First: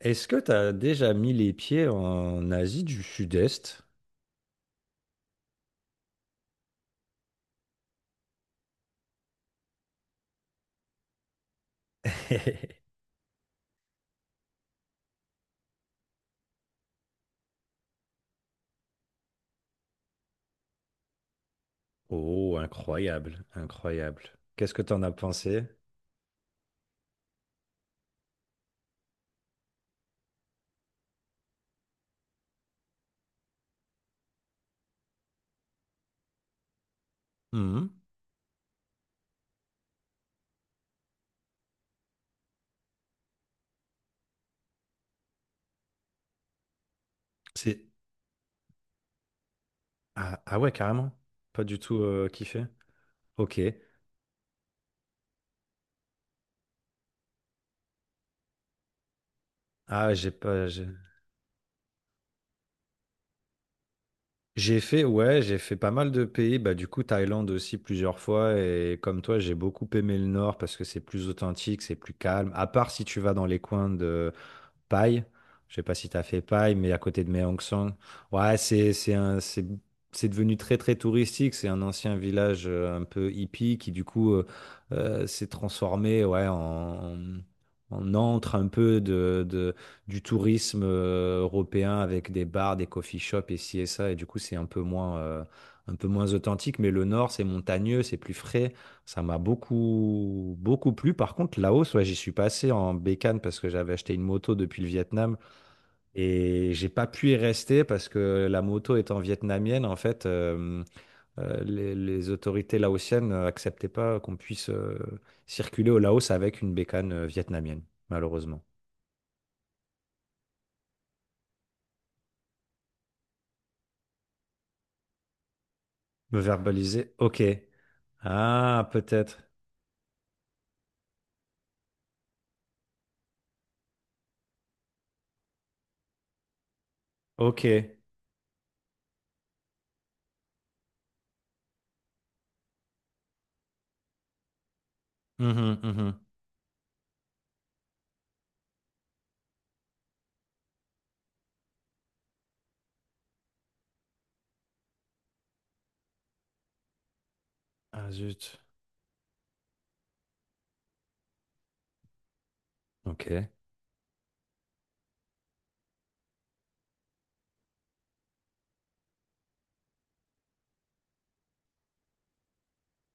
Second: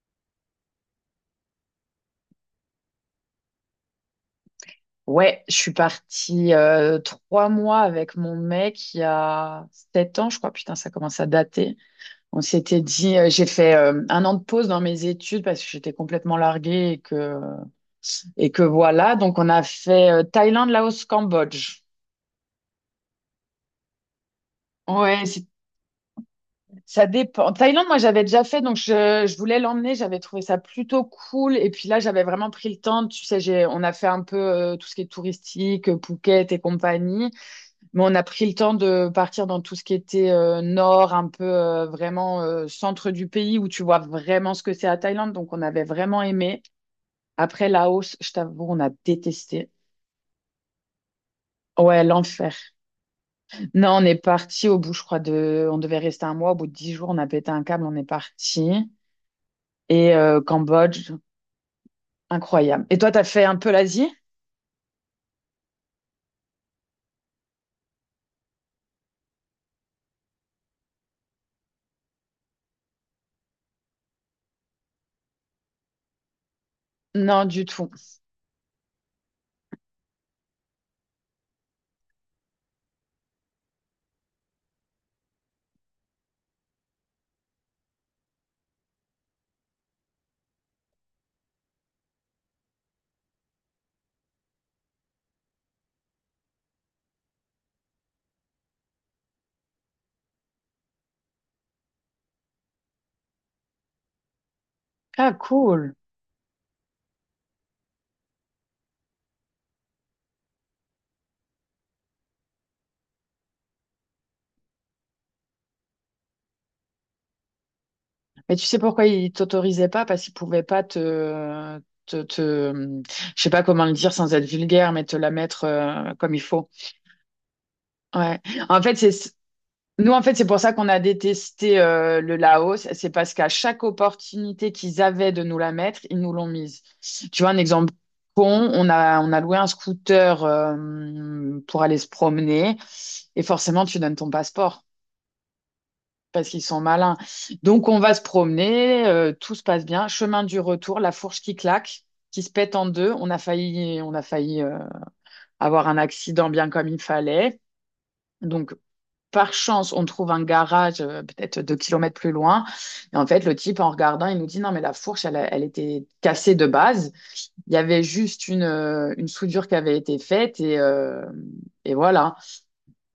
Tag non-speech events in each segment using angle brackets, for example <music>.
Est-ce que tu as déjà mis les pieds en Asie du Sud-Est? Ouais, je suis partie 3 mois avec mon mec il y a 7 ans, je crois. Putain, ça commence à dater. On s'était <laughs> dit, j'ai fait 1 an de pause dans mes études parce que j'étais complètement larguée et que voilà. Donc, on a fait Thaïlande, Laos, Cambodge. Oh, incroyable, incroyable. Qu'est-ce que tu en as Ouais, c'est- pensé? Ça dépend. Thaïlande, moi, j'avais déjà fait, donc je voulais l'emmener. J'avais trouvé ça plutôt cool. Et puis là, j'avais vraiment pris le temps. Tu sais, on a fait un peu tout ce qui est touristique, Phuket et compagnie. Mhm. Mais on a pris le temps de partir dans tout ce qui était nord, un peu vraiment centre du pays où tu vois vraiment ce que c'est la Thaïlande. Donc on avait vraiment aimé. Après C'est... Laos, je t'avoue, on a détesté. Ah, ah ouais, carrément. Pas du tout Ouais, l'enfer. kiffé. Ok. Non, on est parti au bout, je crois, de... On devait rester 1 mois. Au bout de 10 jours, on a pété un câble, on est parti. Ah, Et j'ai pas... Cambodge, incroyable. Et toi, t'as fait un peu l'Asie? j'ai fait, ouais, j'ai fait pas mal de pays. Bah, du coup, Thaïlande aussi plusieurs fois. Et comme toi, j'ai beaucoup aimé le nord parce que c'est plus authentique, c'est plus calme. À part si tu vas dans les coins de Paille. Je sais pas si tu as fait Paille, mais à côté de Non, Mae du tout. Song. Ouais, c'est c'est devenu très très touristique. C'est un ancien village un peu hippie qui du coup s'est transformé ouais en en antre un peu de du tourisme européen avec des bars, des coffee shops et ci et ça. Et du coup, c'est un peu moins authentique. Mais le nord, c'est montagneux, c'est plus frais. Ça m'a beaucoup, beaucoup plu. Par contre, Laos, ouais, j'y suis passé en bécane parce que j'avais acheté une moto depuis le Vietnam Ah, cool. et j'ai pas pu y rester parce que la moto étant vietnamienne, en fait, les autorités laotiennes acceptaient pas qu'on puisse circuler au Laos avec une bécane vietnamienne, Mais malheureusement. tu sais pourquoi ils t'autorisaient pas? Parce qu'ils pouvaient pas te, je sais pas comment le dire sans être vulgaire, mais te la mettre comme Me il faut. verbaliser, ok. Ouais. En Ah, fait, peut-être. nous, en fait, c'est pour ça qu'on a détesté le Laos. C'est parce qu'à chaque opportunité qu'ils avaient de nous la mettre, ils nous l'ont mise. Tu vois, un Ok. exemple con, on a loué un scooter pour aller se promener et forcément, tu donnes ton passeport Mhm, mhm. parce qu'ils sont malins. Donc on va se promener, tout se passe bien. Chemin du retour, la fourche qui claque, qui se pète en deux. On a failli avoir un accident bien comme il fallait. Ah, zut. Donc par chance, on trouve un garage peut-être 2 kilomètres plus loin. Et en fait, Ok. le type, en regardant, il nous dit, non, mais la fourche, elle était cassée de base. Il y avait juste une soudure qui avait été faite et voilà.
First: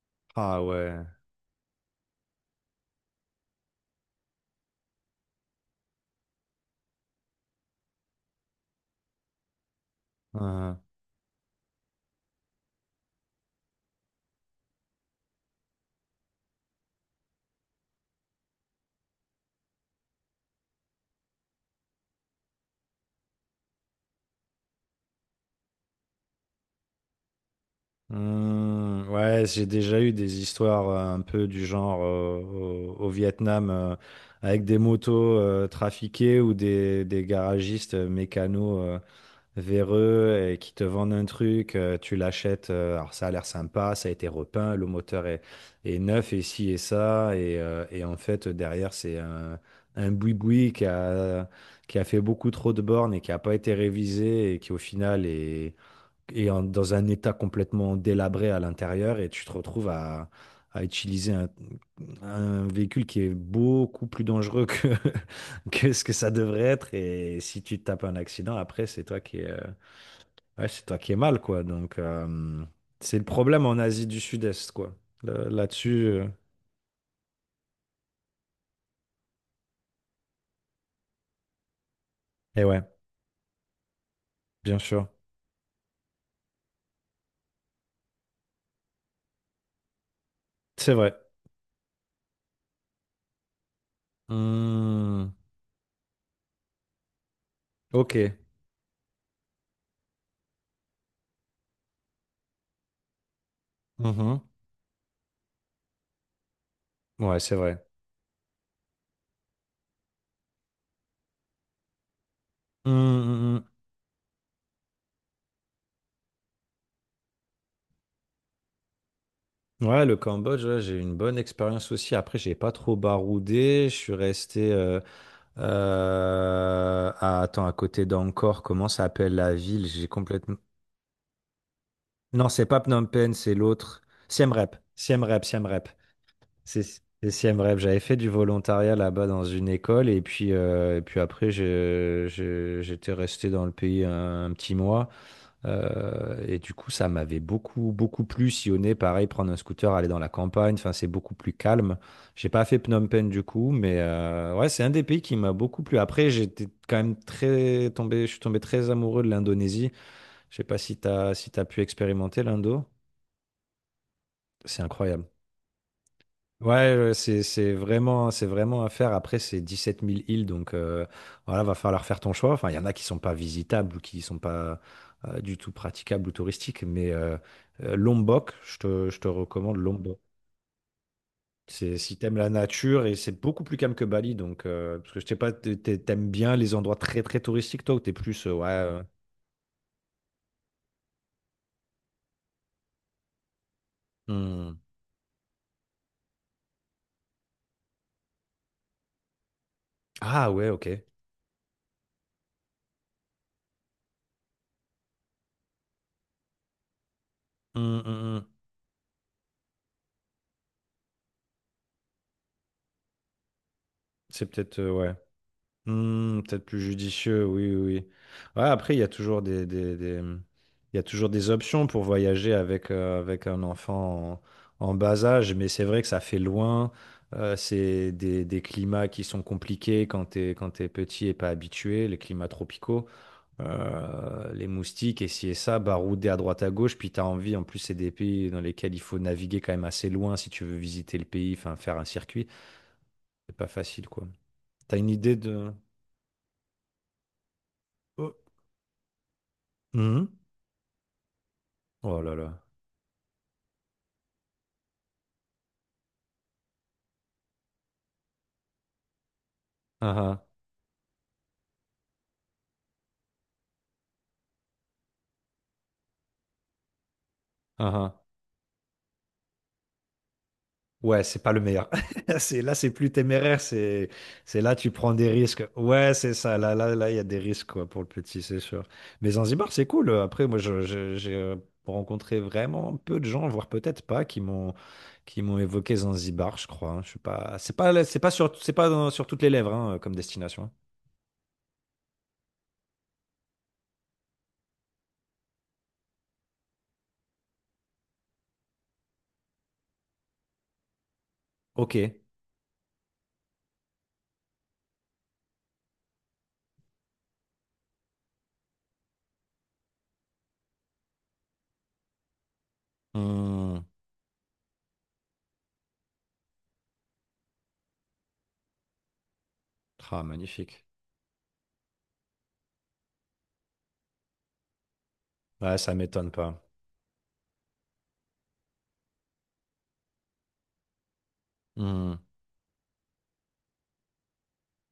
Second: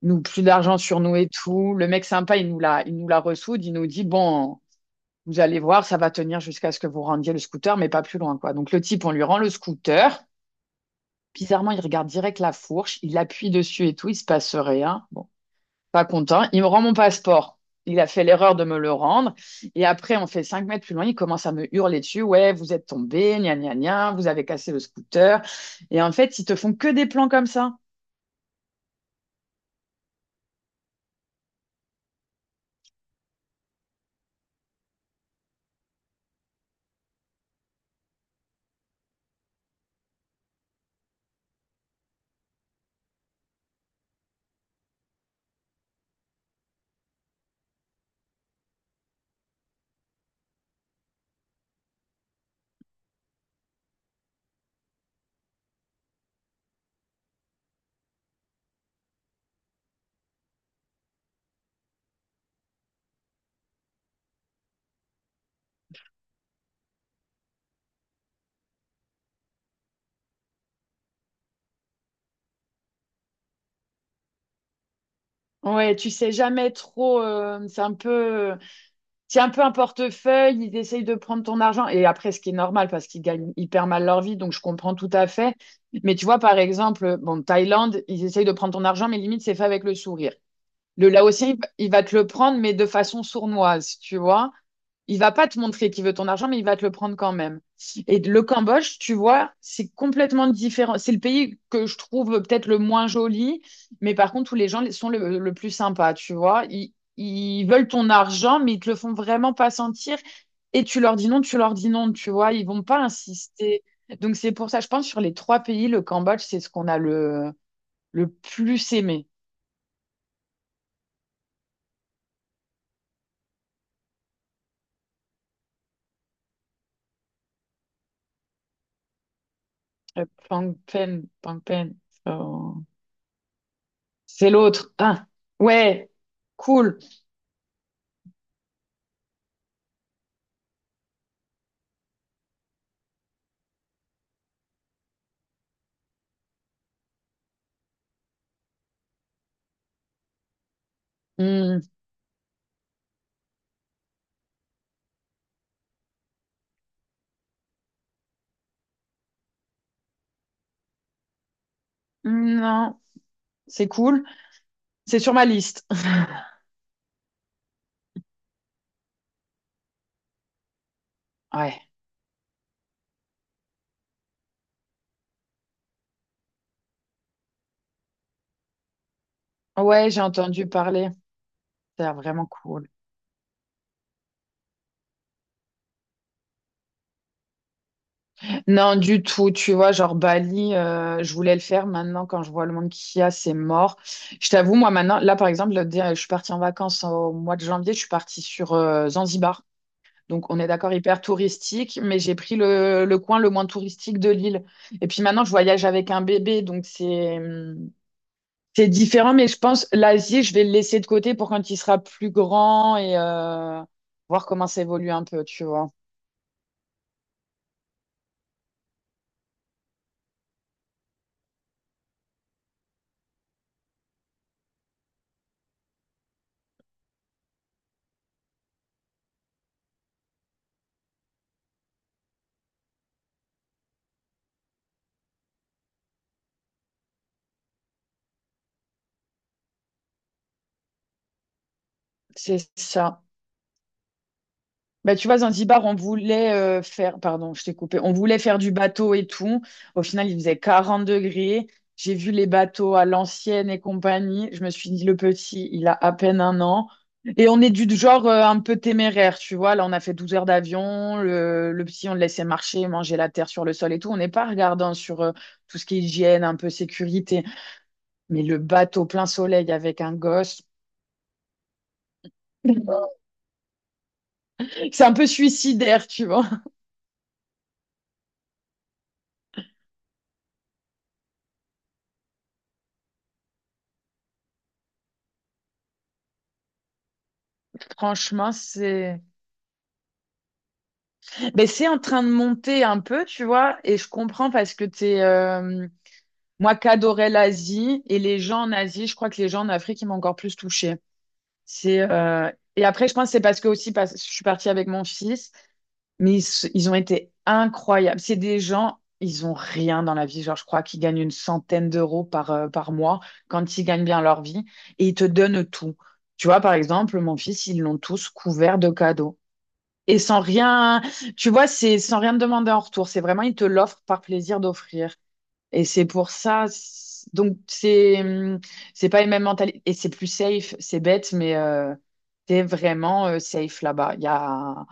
Nous, plus Ah d'argent sur ouais. nous et tout. Le mec sympa, il nous la ressoude. Il nous dit, bon, vous allez voir, ça va tenir jusqu'à ce que vous rendiez le scooter, mais pas plus loin, quoi. Donc le type, on lui rend le scooter. Ah. Bizarrement, il regarde direct la fourche, il appuie dessus et tout, il se passe rien. Bon, pas content. Il me rend mon passeport. Il a fait l'erreur de me le rendre. Et après, on fait 5 mètres plus loin, il commence à me hurler dessus. Ouais, vous êtes tombé, gna gna gna, vous avez cassé le scooter. Et en fait, ils te font que des plans comme ça. Mmh, ouais, j'ai déjà eu des histoires un peu du genre au Vietnam avec des motos trafiquées ou des garagistes mécanos véreux et qui te vendent un truc, tu l'achètes, alors ça a l'air sympa, ça a été repeint, le moteur est neuf et ci et ça, et en fait derrière c'est un boui-boui qui a fait beaucoup trop de bornes et qui n'a pas été révisé et qui au final est dans un état complètement délabré à l'intérieur et tu te retrouves à utiliser un véhicule qui est beaucoup plus dangereux que, <laughs> que ce que ça devrait être et si tu te tapes un accident après c'est toi qui ouais, c'est toi qui es mal quoi donc c'est le problème en Asie du Sud-Est quoi. Ouais, Là-dessus tu sais jamais trop. C'est un peu. Tiens un peu un portefeuille, ils essayent de prendre ton argent. Et après, ce qui est et ouais normal parce qu'ils gagnent hyper mal leur vie, donc je bien comprends sûr tout à fait. Mais tu vois, par exemple, bon, Thaïlande, ils essayent de prendre ton argent, mais limite, c'est fait avec le sourire. c'est Le vrai. Laotien, il va te le prendre, mais de façon sournoise, tu vois. Il Hmm, va pas te montrer qu'il veut ton argent, mais il va te le prendre quand même. ok. Et le Cambodge, tu vois, c'est complètement différent. C'est le pays que je trouve peut-être le moins joli, mais par Mhm. contre, où les gens sont le plus sympas, tu vois. Ouais c'est Ils vrai. veulent ton argent, mais ils te le font vraiment pas sentir. Et tu leur dis non, tu leur dis non, tu vois. Ils vont Hmm, pas hmm, hmm. insister. Donc, c'est pour ça, je pense, sur les trois pays, le Cambodge, c'est ce qu'on a le plus aimé. Ouais, le Cambodge, ouais, j'ai eu une bonne expérience aussi. Après, j'ai pas trop baroudé. Je suis resté attends, à côté d'Angkor. Comment ça s'appelle la ville? J'ai Le complètement. Phnom Penh, Non, c'est pas so- Phnom Penh, c'est l'autre. C'est Siem Reap. l'autre. Siem Ah, Reap, Siem Reap. ouais, C'est cool. c'est Siem Reap. J'avais fait du volontariat là-bas dans une école et puis après, j'étais resté dans le pays un petit mois. Et du coup, ça m'avait beaucoup, beaucoup plu. Sillonner, pareil, prendre un scooter, aller dans la campagne. Enfin, c'est beaucoup plus Hmm, calme. J'ai pas fait Phnom Penh du coup, mais ouais, c'est un des pays qui m'a beaucoup plu. Après, j'étais quand même très tombé, je suis tombé très amoureux de l'Indonésie. Je sais pas si t'as, si t'as pu expérimenter hmm, l'Indo. non, c'est cool. C'est C'est incroyable. sur ma liste. <laughs> Ouais, ouais, c'est vraiment c'est vraiment à faire. Après, c'est dix-sept mille îles, donc voilà, va Ouais, falloir faire ton choix. Enfin, il y en a qui sont pas visitables ou qui sont pas du tout praticables ou touristiques, mais Lombok, je te recommande ouais, Lombok. j'ai entendu parler. C'est C'est si t'aimes vraiment la cool. nature et c'est beaucoup plus calme que Bali, donc parce que je sais pas, t'aimes bien les endroits très très touristiques toi ou t'es plus ouais. Non, Euh, du tout. Tu vois, genre Bali, je voulais le faire. Maintenant, quand je vois le monde qu'il y a, c'est mort. Je t'avoue, hmm. moi, maintenant, là, par exemple, je suis partie en vacances au mois de janvier. Je suis partie sur Zanzibar. Ah Donc, on est ouais, ok. d'accord, hyper touristique, mais j'ai pris le coin le moins touristique de l'île. Et puis maintenant, je voyage avec un bébé, donc Hmm, hmm, hmm. c'est différent, mais je pense l'Asie, je vais le laisser de côté pour quand il sera plus grand et C'est voir comment peut-être ça évolue ouais. un peu, tu vois. Hmm, peut-être plus judicieux, oui, oui. Oui. Ouais, après, il y a toujours des- mmh, il y a toujours des options pour voyager avec, avec un enfant en, en bas âge, mais c'est vrai que ça fait loin. C'est des climats qui sont compliqués quand quand t'es petit et pas habitué, les climats tropicaux. Les moustiques et ci et ça, baroudés à droite à gauche, puis t'as envie, en plus, c'est des pays dans lesquels il faut naviguer quand même assez loin si tu veux visiter le pays, enfin faire un circuit. C'est ça. C'est pas facile, quoi. T'as une Bah, tu idée vois, de... Zanzibar, on voulait faire, pardon, je t'ai coupé, on Oh. voulait faire du bateau et tout. Au Mhm. final, il faisait 40 degrés. J'ai Oh vu là les là. bateaux à l'ancienne et compagnie. Je me suis dit, le petit, il a à peine 1 an. Et on est du genre un peu téméraire, tu vois. Là, on a Ah fait 12 ah, heures d'avion. Le petit, on le laissait marcher, manger la terre sur le sol et tout. On n'est pas regardant sur tout ce qui est hygiène, un peu sécurité. ah ah. Mais le bateau plein soleil avec un gosse, Ouais, c'est pas le meilleur. <laughs> C'est, là, c'est plus <laughs> téméraire. C'est là, tu c'est un prends peu des risques. suicidaire, Ouais, tu c'est vois. ça. Là, là, là, il y a des risques quoi, pour le petit, c'est sûr. Mais Zanzibar, c'est cool. Après, moi, j'ai rencontré vraiment peu de gens, voire peut-être pas, qui m'ont évoqué Zanzibar, je crois. Hein. Je suis pas, c'est pas, Franchement, c'est. sur toutes les lèvres hein, comme destination. Ben c'est en train de monter un peu, tu vois, et je comprends parce que moi qu'adorais l'Asie et les gens en Asie, je crois que les gens en Afrique, ils m'ont encore plus touchée. Ok. Et après, je pense que c'est parce que aussi, parce que je suis partie avec mon fils, mais ils ont été incroyables. C'est des gens, ils ont rien dans la vie. Genre, je crois qu'ils gagnent une centaine d'euros par mois quand Hmm. ils gagnent bien leur vie et ils te donnent tout. Tu vois, par exemple, mon fils, ils l'ont tous couvert de cadeaux. Et Ah, sans magnifique. rien, tu vois, c'est sans rien te demander en retour. C'est vraiment, ils te l'offrent par plaisir d'offrir. Ouais, Et ça c'est m'étonne pour pas. ça. Donc, c'est pas les mêmes mentalités. Et c'est plus safe. C'est bête, mais Hmm. t'es vraiment safe là-bas. Il y a...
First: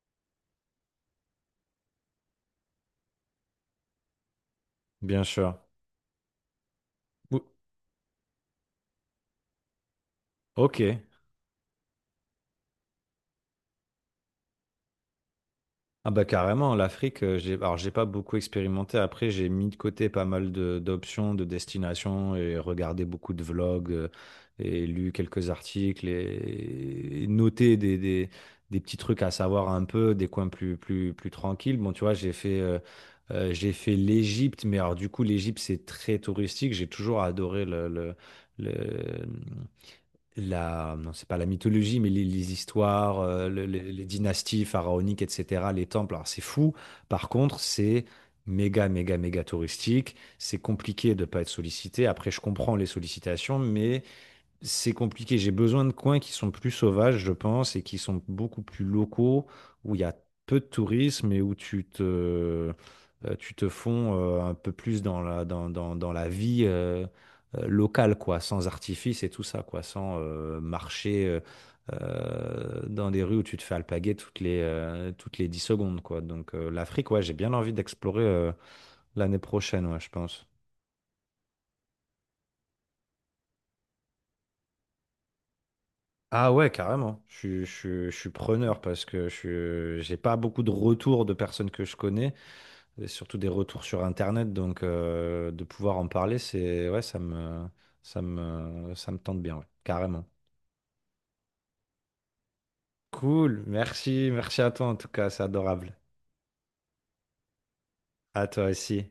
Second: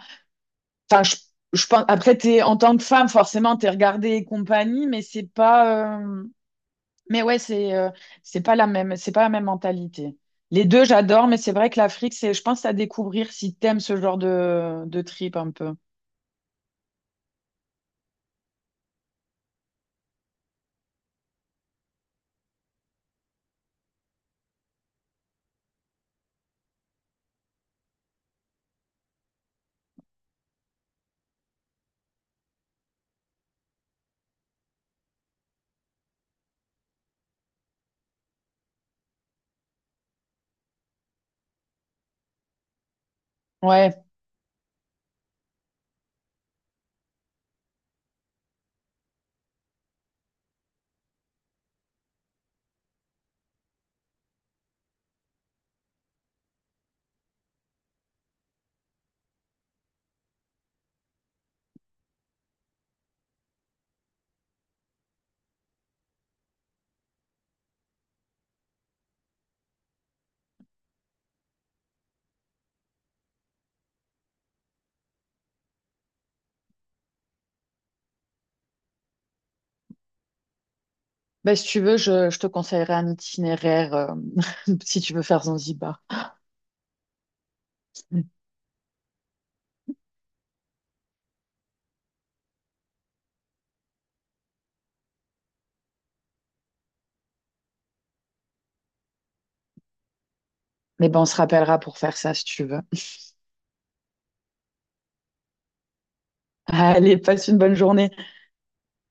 Enfin, je pense... Après, t'es, en tant que femme, forcément, t'es regardée et compagnie, mais Bien c'est sûr. pas... Mais ouais, Ou- c'est pas la même, c'est pas la même mentalité. Les Ok. deux, j'adore, mais c'est vrai que l'Afrique, c'est, je pense, à découvrir si t'aimes ce genre de trip un peu. Ah bah carrément, l'Afrique, j'ai, alors j'ai pas beaucoup expérimenté. Après, j'ai mis de côté pas mal d'options, de destinations et regardé beaucoup de vlogs et lu quelques articles et noté des petits trucs à savoir un peu, des coins plus, plus, plus tranquilles. Bon, tu vois, j'ai fait l'Égypte, mais alors du coup, l'Égypte, c'est très touristique. J'ai toujours adoré le- non, c'est pas la mythologie, mais les histoires, Ouais. les dynasties pharaoniques, etc., les temples, alors c'est fou. Par contre, c'est méga, méga, méga touristique. C'est compliqué de ne pas être sollicité. Après, je comprends les sollicitations, mais c'est compliqué. J'ai besoin de coins qui sont plus sauvages, je pense, et qui sont beaucoup plus locaux, où il y a peu de tourisme et où tu te fonds un peu plus dans dans la vie locale, quoi, sans artifice et tout ça, quoi, sans marcher dans des rues où tu te fais alpaguer toutes les 10 secondes, quoi. Donc l'Afrique, ouais, j'ai bien envie d'explorer l'année prochaine, ouais, je pense. Bah, si tu veux, je te conseillerais un itinéraire <laughs> si tu veux faire Zanzibar. Ah ouais, carrément. Je suis preneur parce que j'ai pas beaucoup de retours de personnes que je connais, et surtout des retours sur Internet, donc de pouvoir en parler, c'est ouais, ça me tente bien, ouais, carrément. Mais ben, on se rappellera pour faire ça si tu veux. Cool, merci, merci à toi en tout cas, c'est adorable. Allez, passe une bonne journée. À toi aussi.